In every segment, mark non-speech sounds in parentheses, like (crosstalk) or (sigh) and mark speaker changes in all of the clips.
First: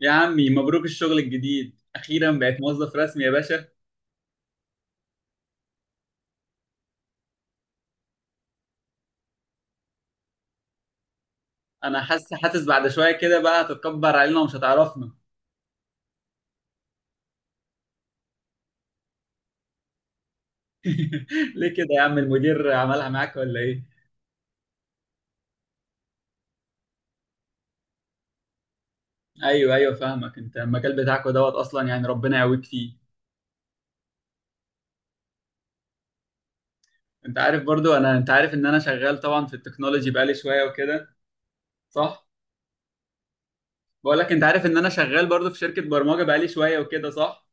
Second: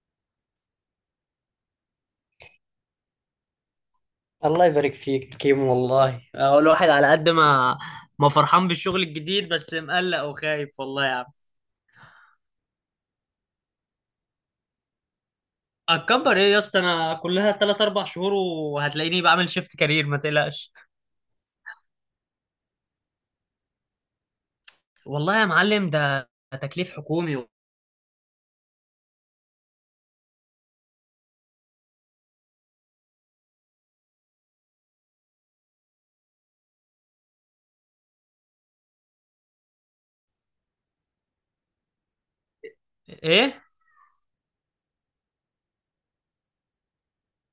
Speaker 1: يا عمي مبروك الشغل الجديد، اخيرا بقيت موظف رسمي يا باشا.
Speaker 2: الله يبارك فيك كيمو والله الواحد على قد ما ما فرحان بالشغل الجديد بس مقلق وخايف والله يا عم.
Speaker 1: انا حاسس بعد شويه كده بقى هتتكبر علينا ومش هتعرفنا.
Speaker 2: اتكبر ايه يا اسطى؟ انا كلها 3 4 شهور وهتلاقيني بعمل شيفت كارير، ما تقلقش.
Speaker 1: (laughs) ليه كده يا عم؟ المدير عملها معاك ولا ايه؟
Speaker 2: والله يا معلم ده تكليف حكومي و...
Speaker 1: ايوه ايوه، فاهمك. انت المجال بتاعك دوت اصلا، يعني ربنا يقويك فيه. انت عارف برضو انت عارف ان انا شغال طبعا في التكنولوجي بقالي شويه وكده، صح؟
Speaker 2: ايه.
Speaker 1: بقول لك، انت عارف ان انا شغال برضو في شركه برمجه بقالي شويه وكده، صح؟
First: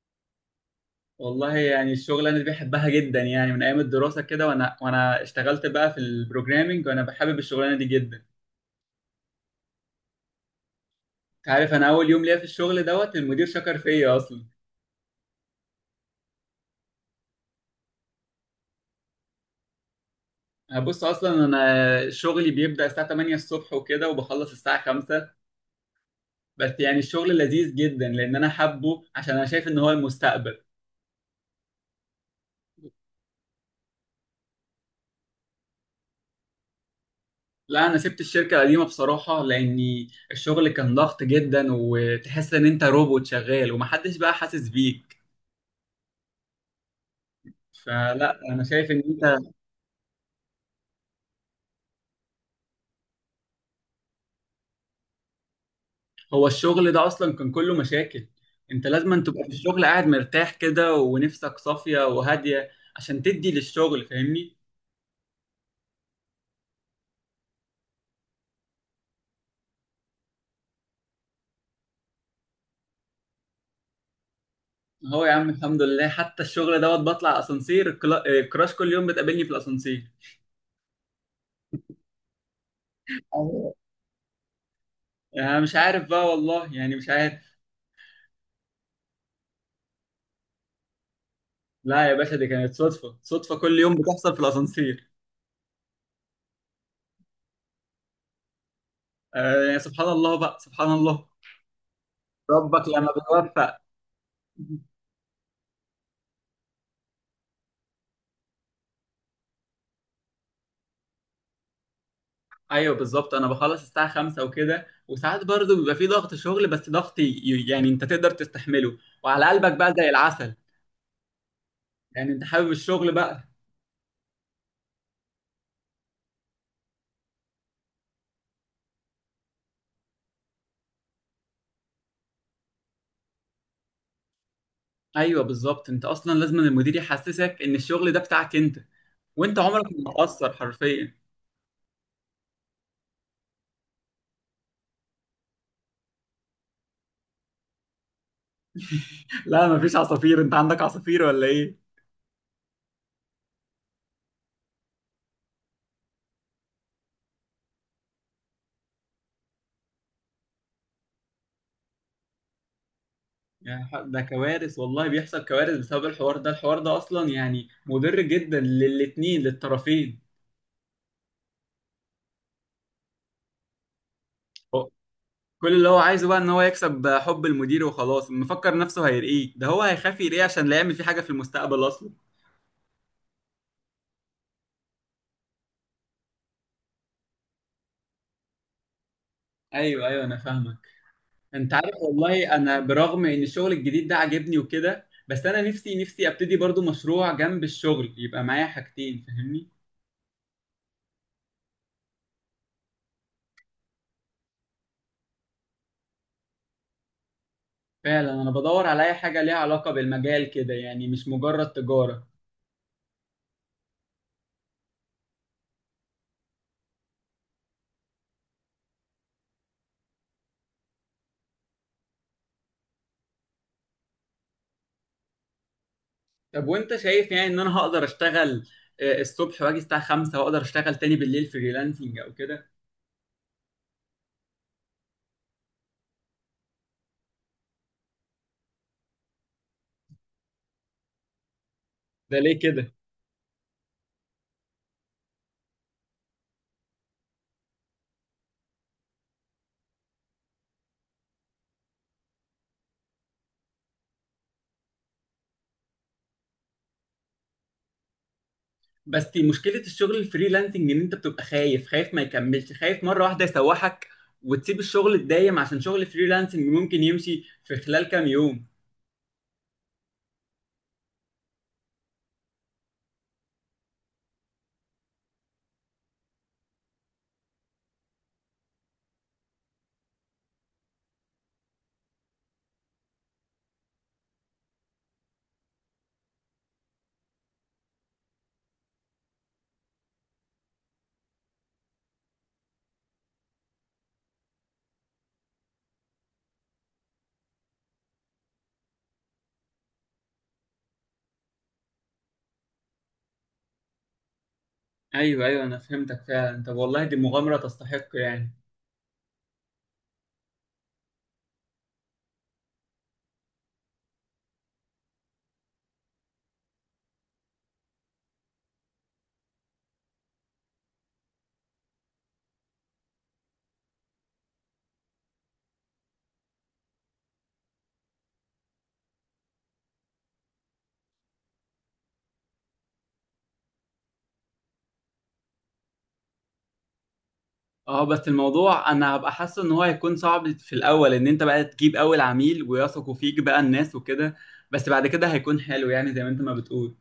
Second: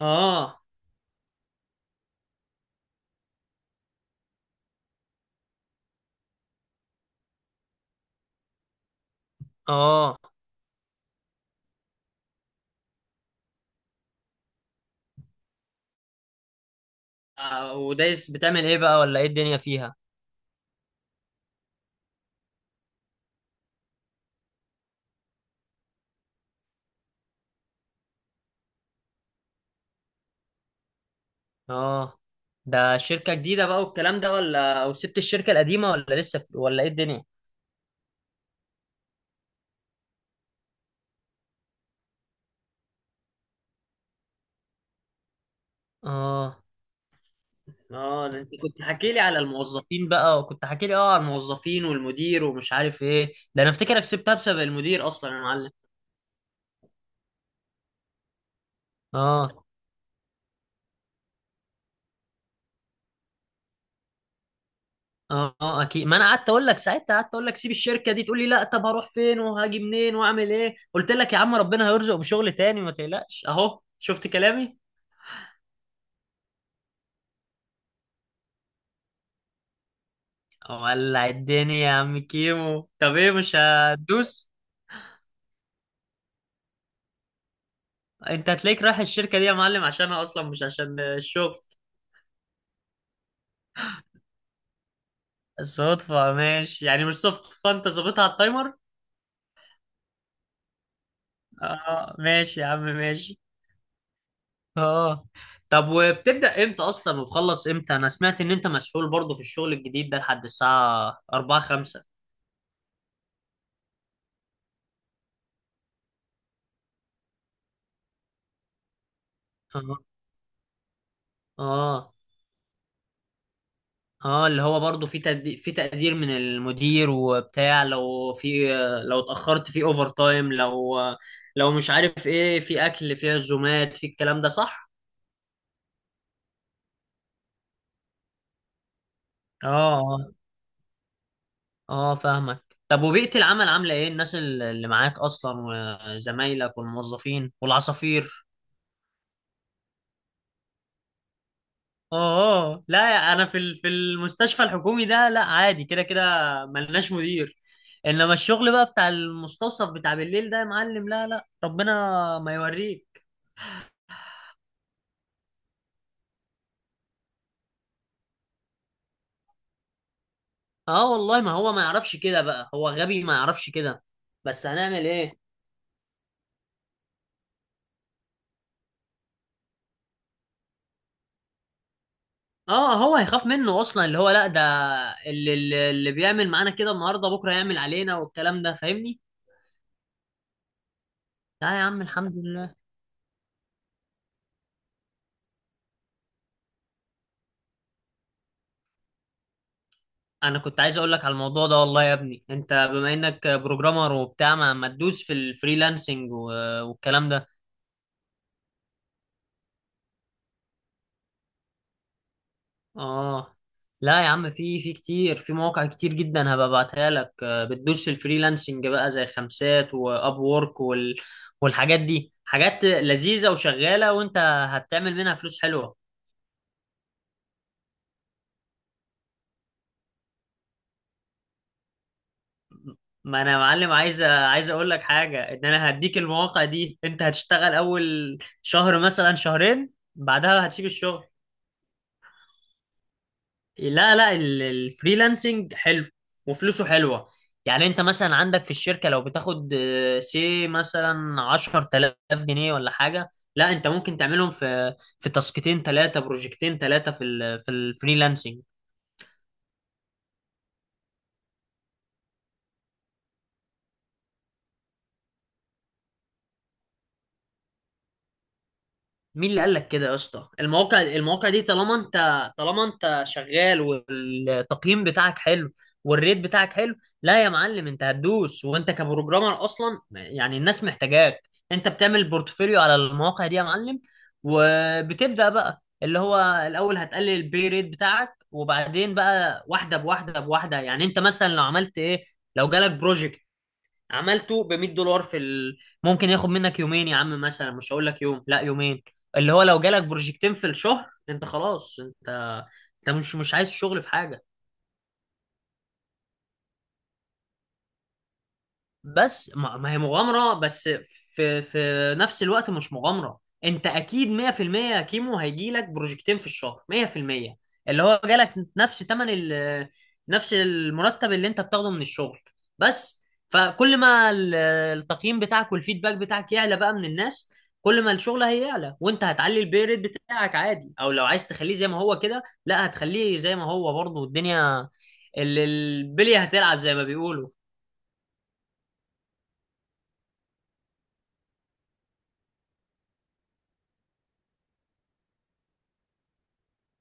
Speaker 2: اه
Speaker 1: والله يعني الشغل انا بحبها جدا، يعني من ايام الدراسه كده، وانا اشتغلت بقى في البروجرامينج وانا بحابب الشغلانه دي جدا.
Speaker 2: اه
Speaker 1: عارف، انا اول يوم ليا في الشغل دوت المدير شكر فيا اصلا.
Speaker 2: ودايس بتعمل ايه بقى ولا ايه الدنيا فيها؟
Speaker 1: هبص، اصلا انا شغلي بيبدا الساعه 8 الصبح وكده وبخلص الساعه 5. بس يعني الشغل لذيذ جدا لان انا حابه، عشان انا شايف ان هو المستقبل.
Speaker 2: اه. ده شركة جديدة بقى والكلام ده، ولا وسبت الشركة القديمة، ولا لسه في... ولا ايه الدنيا؟
Speaker 1: لا انا سبت الشركه القديمه بصراحه لاني الشغل كان ضغط جدا، وتحس ان انت روبوت شغال ومحدش بقى حاسس بيك.
Speaker 2: اه اه. ده
Speaker 1: فلا
Speaker 2: انت
Speaker 1: انا
Speaker 2: كنت
Speaker 1: شايف ان
Speaker 2: حكي لي على
Speaker 1: انت...
Speaker 2: الموظفين بقى وكنت حكي لي على الموظفين والمدير ومش عارف ايه، ده انا افتكرك سبتها بسبب المدير اصلا يا معلم.
Speaker 1: هو الشغل ده اصلا كان كله مشاكل. انت لازم أن تبقى في
Speaker 2: اه
Speaker 1: الشغل قاعد مرتاح كده ونفسك صافية وهادية، عشان تدي للشغل، فاهمني؟
Speaker 2: اه اه اكيد. ما انا قعدت اقول لك ساعتها، قعدت اقول لك سيب الشركه دي، تقول لي لا طب هروح فين وهاجي منين واعمل ايه. قلت لك يا عم ربنا هيرزق بشغل تاني، ما تقلقش، اهو شفت كلامي.
Speaker 1: هو يا عم الحمد لله، حتى الشغل دوت بطلع اسانسير، الكراش كل يوم بتقابلني في الاسانسير.
Speaker 2: ولع الدنيا يا عم كيمو. طب ايه، مش
Speaker 1: أيوة.
Speaker 2: هتدوس؟
Speaker 1: انا مش عارف بقى والله، يعني مش عارف.
Speaker 2: انت هتلاقيك رايح الشركه دي يا معلم عشانها اصلا، مش عشان الشغل.
Speaker 1: لا يا باشا، دي كانت صدفة، صدفة كل يوم بتحصل في الاسانسير.
Speaker 2: صدفه ماشي، يعني مش صدفه، انت ظابطها على التايمر.
Speaker 1: آه يعني سبحان الله بقى، سبحان الله.
Speaker 2: اه ماشي يا عم
Speaker 1: ربك لما
Speaker 2: ماشي.
Speaker 1: بيوفق.
Speaker 2: اه. طب وبتبدأ امتى اصلا وتخلص امتى؟ انا سمعت ان انت مسحول برضه في الشغل الجديد ده لحد الساعة 4 5.
Speaker 1: ايوه بالظبط، انا بخلص الساعه 5 وكده، وساعات برضو بيبقى في ضغط شغل، بس ضغط يعني انت تقدر تستحمله، وعلى قلبك بقى
Speaker 2: اه
Speaker 1: زي العسل.
Speaker 2: اه
Speaker 1: يعني انت حابب الشغل بقى.
Speaker 2: اه، اللي هو برضه في تقدير، في تقدير من المدير وبتاع، لو في، لو اتأخرت في اوفر تايم، لو مش عارف ايه، في اكل، في عزومات، في الكلام ده، صح؟
Speaker 1: ايوه بالظبط، انت اصلا لازم المدير يحسسك ان الشغل ده بتاعك انت، وانت
Speaker 2: اه
Speaker 1: عمرك ما
Speaker 2: اه،
Speaker 1: هتأثر حرفيا.
Speaker 2: فاهمك. طب وبيئة العمل عاملة ايه، الناس اللي معاك اصلا، وزمايلك والموظفين والعصافير؟
Speaker 1: (laughs) لا مفيش عصافير، انت عندك عصافير ولا ايه؟
Speaker 2: اه لا. انا في في المستشفى الحكومي ده لا، عادي كده كده. ملناش مدير. انما الشغل بقى بتاع المستوصف بتاع بالليل ده يا معلم، لا لا ربنا ما يوريك.
Speaker 1: يعني ده كوارث، والله بيحصل كوارث بسبب الحوار ده، الحوار ده اصلا يعني مضر جدا للاتنين، للطرفين.
Speaker 2: اه والله، ما هو ما يعرفش كده بقى، هو غبي ما يعرفش كده، بس هنعمل ايه.
Speaker 1: كل اللي هو عايزه بقى ان هو يكسب حب المدير وخلاص، مفكر نفسه هيرقيه. ده هو هيخاف يرقيه عشان لا يعمل فيه حاجه في المستقبل اصلا.
Speaker 2: اه، هو هيخاف منه اصلا، اللي هو لا ده. اللي بيعمل معانا كده النهارده، بكره يعمل علينا والكلام ده، فاهمني.
Speaker 1: ايوه ايوه، انا فاهمك. انت
Speaker 2: لا يا
Speaker 1: عارف
Speaker 2: عم الحمد
Speaker 1: والله،
Speaker 2: لله.
Speaker 1: انا برغم ان الشغل الجديد ده عاجبني وكده، بس انا نفسي نفسي ابتدي برضو مشروع جنب الشغل يبقى معايا حاجتين، فاهمني؟
Speaker 2: انا كنت عايز اقول لك على الموضوع ده، والله يا ابني انت بما انك بروجرامر وبتاع ما تدوس في الفريلانسنج والكلام ده.
Speaker 1: فعلا انا بدور على اي حاجه ليها علاقه بالمجال كده، يعني مش مجرد تجاره.
Speaker 2: اه. لا يا عم، في كتير، في مواقع كتير جدا هبقى ابعتها لك، بتدوس في الفريلانسنج بقى زي خمسات واب وورك وال والحاجات دي حاجات لذيذة وشغالة، وانت هتعمل منها فلوس حلوة.
Speaker 1: طب وانت شايف يعني ان انا هقدر اشتغل الصبح واجي الساعه 5 واقدر اشتغل تاني بالليل فريلانسنج او كده؟
Speaker 2: ما انا يا معلم عايز، عايز اقول لك حاجة، ان انا هديك المواقع دي، انت هتشتغل اول شهر مثلا شهرين، بعدها هتسيب الشغل.
Speaker 1: ده ليه كده؟
Speaker 2: لا لا، الفريلانسنج حلو وفلوسه حلوة. يعني انت مثلا عندك في الشركة لو بتاخد، سي مثلا عشرة آلاف جنيه ولا حاجة، لا انت ممكن تعملهم في تاسكتين ثلاثة، بروجكتين ثلاثة في ال في الفريلانسنج.
Speaker 1: بس دي مشكلة الشغل الفريلانسنج، ان انت بتبقى خايف، خايف ما يكملش، خايف مرة واحدة يسوحك وتسيب الشغل الدايم عشان شغل الفريلانسنج ممكن يمشي في خلال كام يوم.
Speaker 2: مين اللي قال لك كده يا اسطى؟ المواقع، المواقع دي طالما انت، طالما انت شغال والتقييم بتاعك حلو، والريت بتاعك حلو، لا يا معلم انت هتدوس، وانت كبروجرامر اصلا يعني الناس محتاجاك. انت بتعمل بورتفوليو على المواقع دي يا معلم، وبتبدأ بقى اللي هو الاول هتقلل البي ريت بتاعك، وبعدين بقى واحده بواحده بواحده. يعني انت مثلا لو عملت ايه، لو جالك بروجكت عملته ب 100 دولار في ال... ممكن ياخد منك يومين يا عم مثلا، مش هقول لك يوم، لا يومين. اللي هو لو جالك بروجكتين في الشهر انت خلاص، انت، انت مش عايز شغل في حاجه.
Speaker 1: ايوه ايوه، انا فهمتك فعلا. طب والله دي مغامرة تستحق يعني.
Speaker 2: بس ما، ما هي مغامرة، بس في نفس الوقت مش مغامرة، انت اكيد 100% يا كيمو، هيجيلك بروجكتين في الشهر 100%. اللي هو جالك نفس تمن ال، نفس المرتب اللي انت بتاخده من الشغل بس. فكل ما التقييم بتاعك والفيدباك بتاعك يعلى بقى من الناس، كل ما الشغل هيعلى وانت هتعلي البي ريت بتاعك عادي، او لو عايز تخليه زي ما هو كده، لا هتخليه زي ما هو برضه، الدنيا البلية هتلعب زي ما بيقولوا.
Speaker 1: اه بس الموضوع، انا هبقى حاسه ان هو هيكون صعب في الاول، ان انت بقى تجيب اول عميل ويثقوا فيك بقى الناس وكده. بس بعد كده هيكون حلو يعني، زي ما انت ما بتقول.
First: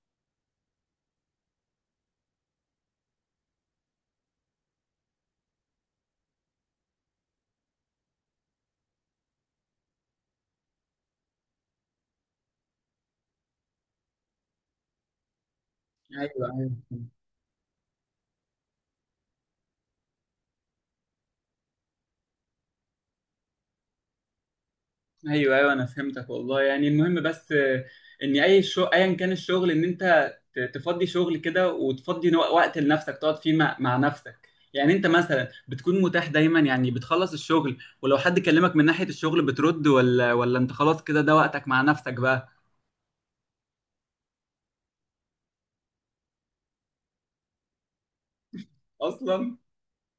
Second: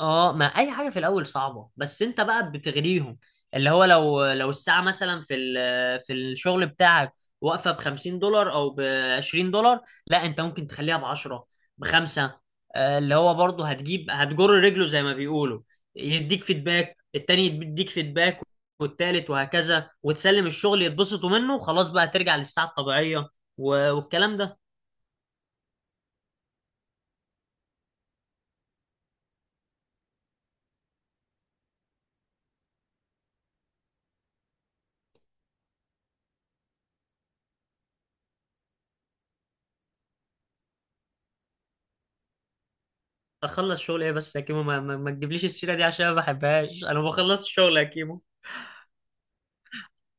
Speaker 2: اه، ما اي حاجه في الاول صعبه، بس انت بقى بتغريهم. اللي هو لو الساعه مثلا في في الشغل بتاعك واقفه ب 50 دولار او ب 20 دولار، لا انت ممكن تخليها ب 10، بخمسة. اللي هو برضه هتجيب، هتجر رجله زي ما بيقولوا، يديك
Speaker 1: ايوه
Speaker 2: فيدباك،
Speaker 1: ايوه
Speaker 2: التاني يديك فيدباك، والتالت، وهكذا، وتسلم الشغل يتبسطوا منه خلاص بقى، ترجع للساعه الطبيعيه والكلام ده.
Speaker 1: ايوه ايوه، انا فهمتك والله. يعني المهم بس، ان اي ايا كان الشغل، ان انت تفضي شغل كده وتفضي وقت لنفسك تقعد فيه مع نفسك. يعني انت مثلا بتكون متاح دايما، يعني بتخلص الشغل ولو حد كلمك من ناحية الشغل بترد، ولا انت خلاص كده، ده وقتك مع نفسك بقى.
Speaker 2: اخلص شغل ايه بس يا كيمو، ما تجيبليش السيره دي عشان ما بحبهاش. انا بخلص الشغل يا كيمو.
Speaker 1: اصلا.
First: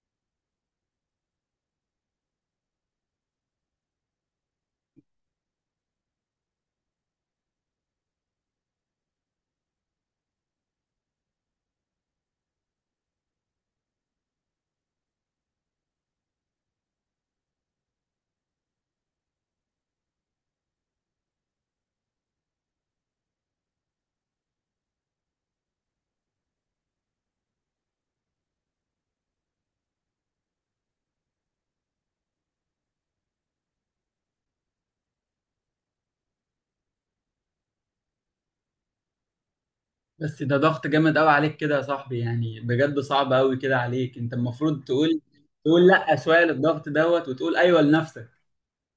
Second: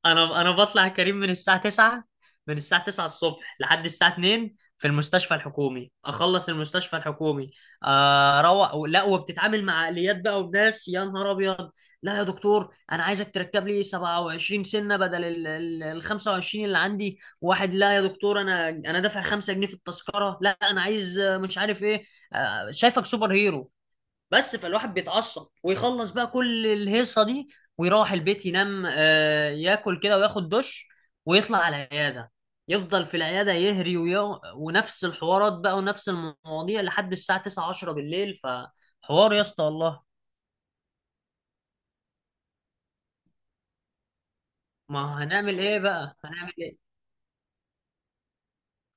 Speaker 2: انا بطلع كريم من الساعه 9، من الساعه 9 الصبح لحد الساعه 2 في المستشفى الحكومي. اخلص المستشفى الحكومي، اروح. لا، وبتتعامل مع عقليات بقى وناس، يا نهار ابيض. لا يا دكتور انا عايزك تركب لي 27 سنه بدل ال ال 25 اللي عندي، واحد لا يا دكتور انا، انا دافع 5 جنيه في التذكره، لا انا عايز، مش عارف ايه، شايفك سوبر هيرو. بس فالواحد بيتعصب ويخلص بقى كل الهيصه دي، ويروح البيت ينام، ياكل كده وياخد دش، ويطلع على العياده، يفضل في العياده يهري ونفس الحوارات بقى ونفس المواضيع لحد الساعه 9 10 بالليل. فحوار يا اسطى والله.
Speaker 1: بس ده ضغط جامد قوي عليك كده يا صاحبي، يعني بجد صعب قوي كده عليك. انت المفروض تقول
Speaker 2: ما هنعمل ايه
Speaker 1: تقول لا
Speaker 2: بقى،
Speaker 1: شوية
Speaker 2: هنعمل ايه.
Speaker 1: للضغط دوت، وتقول ايوه لنفسك.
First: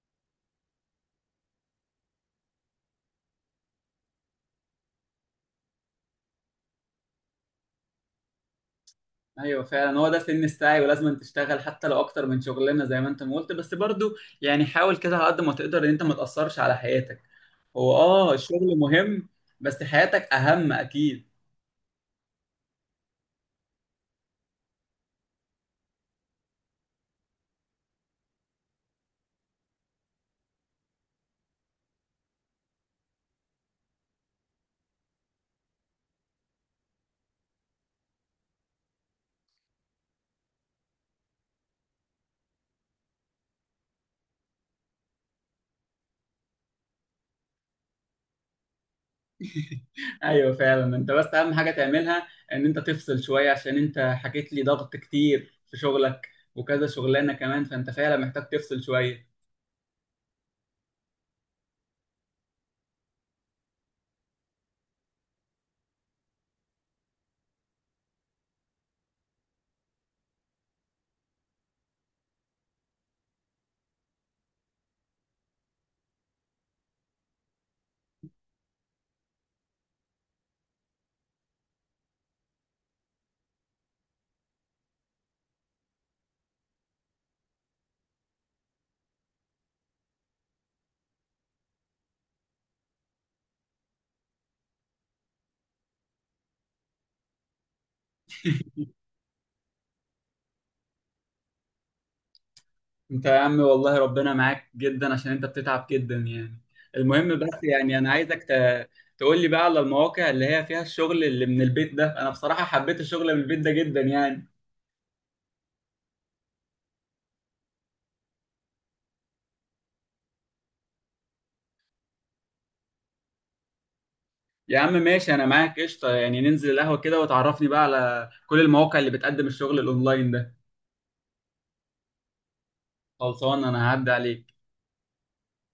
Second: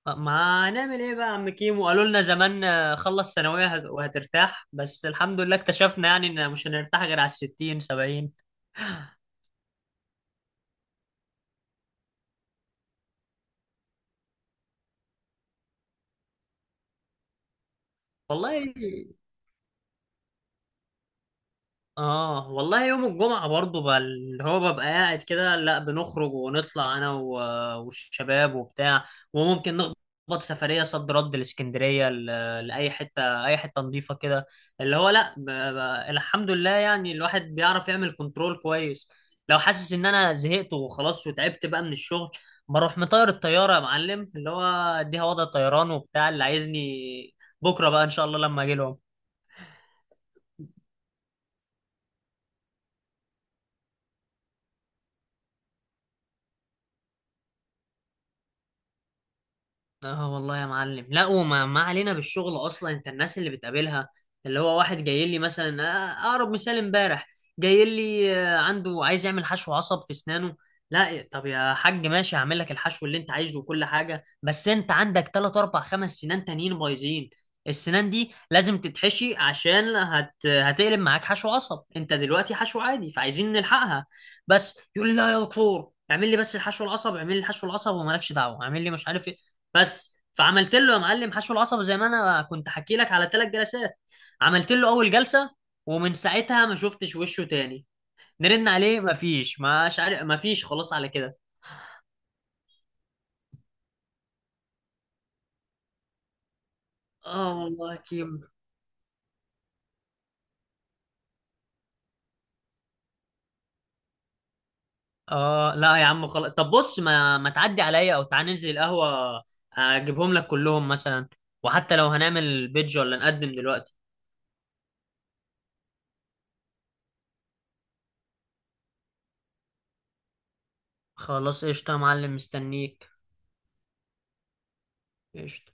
Speaker 2: ما هنعمل ايه بقى يا عم كيمو؟ قالوا لنا زمان، خلص ثانويه وهترتاح، بس الحمد لله اكتشفنا يعني ان مش هنرتاح غير على الستين سبعين
Speaker 1: ايوه فعلا، هو ده سن السعي ولازم تشتغل حتى لو اكتر من شغلانه زي ما انت ما قلت، بس برضو يعني حاول كده على قد ما تقدر ان انت ما تاثرش على حياتك. هو اه،
Speaker 2: والله.
Speaker 1: الشغل مهم بس حياتك اهم اكيد.
Speaker 2: اه والله، يوم الجمعة برضو بقى اللي هو ببقى قاعد كده، لا، بنخرج ونطلع انا والشباب وبتاع، وممكن نخبط سفرية صد رد الاسكندرية، لأي حتة، أي حتة نظيفة كده. اللي هو لا، الحمد لله يعني الواحد بيعرف يعمل كنترول كويس. لو حاسس إن أنا زهقت وخلاص وتعبت بقى من الشغل، بروح مطير الطيارة يا معلم، اللي هو أديها وضع طيران وبتاع، اللي عايزني بكرة بقى إن شاء الله لما أجي.
Speaker 1: ايوه فعلا، انت بس اهم حاجه تعملها ان انت تفصل شويه، عشان انت حكيت لي ضغط كتير في شغلك وكذا شغلانه كمان، فانت فعلا محتاج تفصل شويه.
Speaker 2: اه والله يا معلم. لا، وما، ما علينا بالشغل اصلا، انت الناس اللي بتقابلها، اللي هو واحد جاي لي مثلا، اقرب مثال امبارح جاي لي، عنده عايز يعمل حشو عصب في اسنانه. لا يا- طب يا حاج ماشي هعمل لك الحشو اللي انت عايزه وكل حاجه، بس انت عندك 3 4 5 سنان تانيين بايظين، السنان دي لازم تتحشي عشان هتقلب معاك حشو عصب، انت دلوقتي حشو عادي، فعايزين نلحقها. بس يقول لي لا يا دكتور اعمل لي بس الحشو العصب، اعمل لي الحشو العصب ومالكش دعوه، اعمل لي مش عارف إيه. بس فعملت له يا معلم حشو العصب زي ما انا كنت حكي لك على ثلاث جلسات. عملت له اول جلسه، ومن ساعتها ما شفتش وشه تاني، نرن عليه ما فيش، مش عارف، ما فيش، خلاص على كده.
Speaker 1: انت يا عم والله ربنا معاك جدا عشان انت بتتعب جدا يعني. المهم
Speaker 2: اه
Speaker 1: بس
Speaker 2: والله يا
Speaker 1: يعني انا
Speaker 2: كيم.
Speaker 1: عايزك ت... تقول لي بقى على المواقع اللي هي فيها الشغل اللي من البيت ده. انا بصراحة حبيت الشغل من البيت ده جدا يعني.
Speaker 2: اه لا يا عم خلاص. طب بص، ما تعدي عليا او تعال ننزل القهوه، اجيبهم لك كلهم مثلا، وحتى لو هنعمل بيدج ولا نقدم دلوقتي.
Speaker 1: يا عم ماشي، انا معاك قشطة يعني. ننزل القهوة كده وتعرفني بقى على كل المواقع اللي بتقدم الشغل الاونلاين ده.
Speaker 2: خلاص قشطه يا معلم، مستنيك.
Speaker 1: خلصان، انا هعدي عليك.
Speaker 2: قشطه.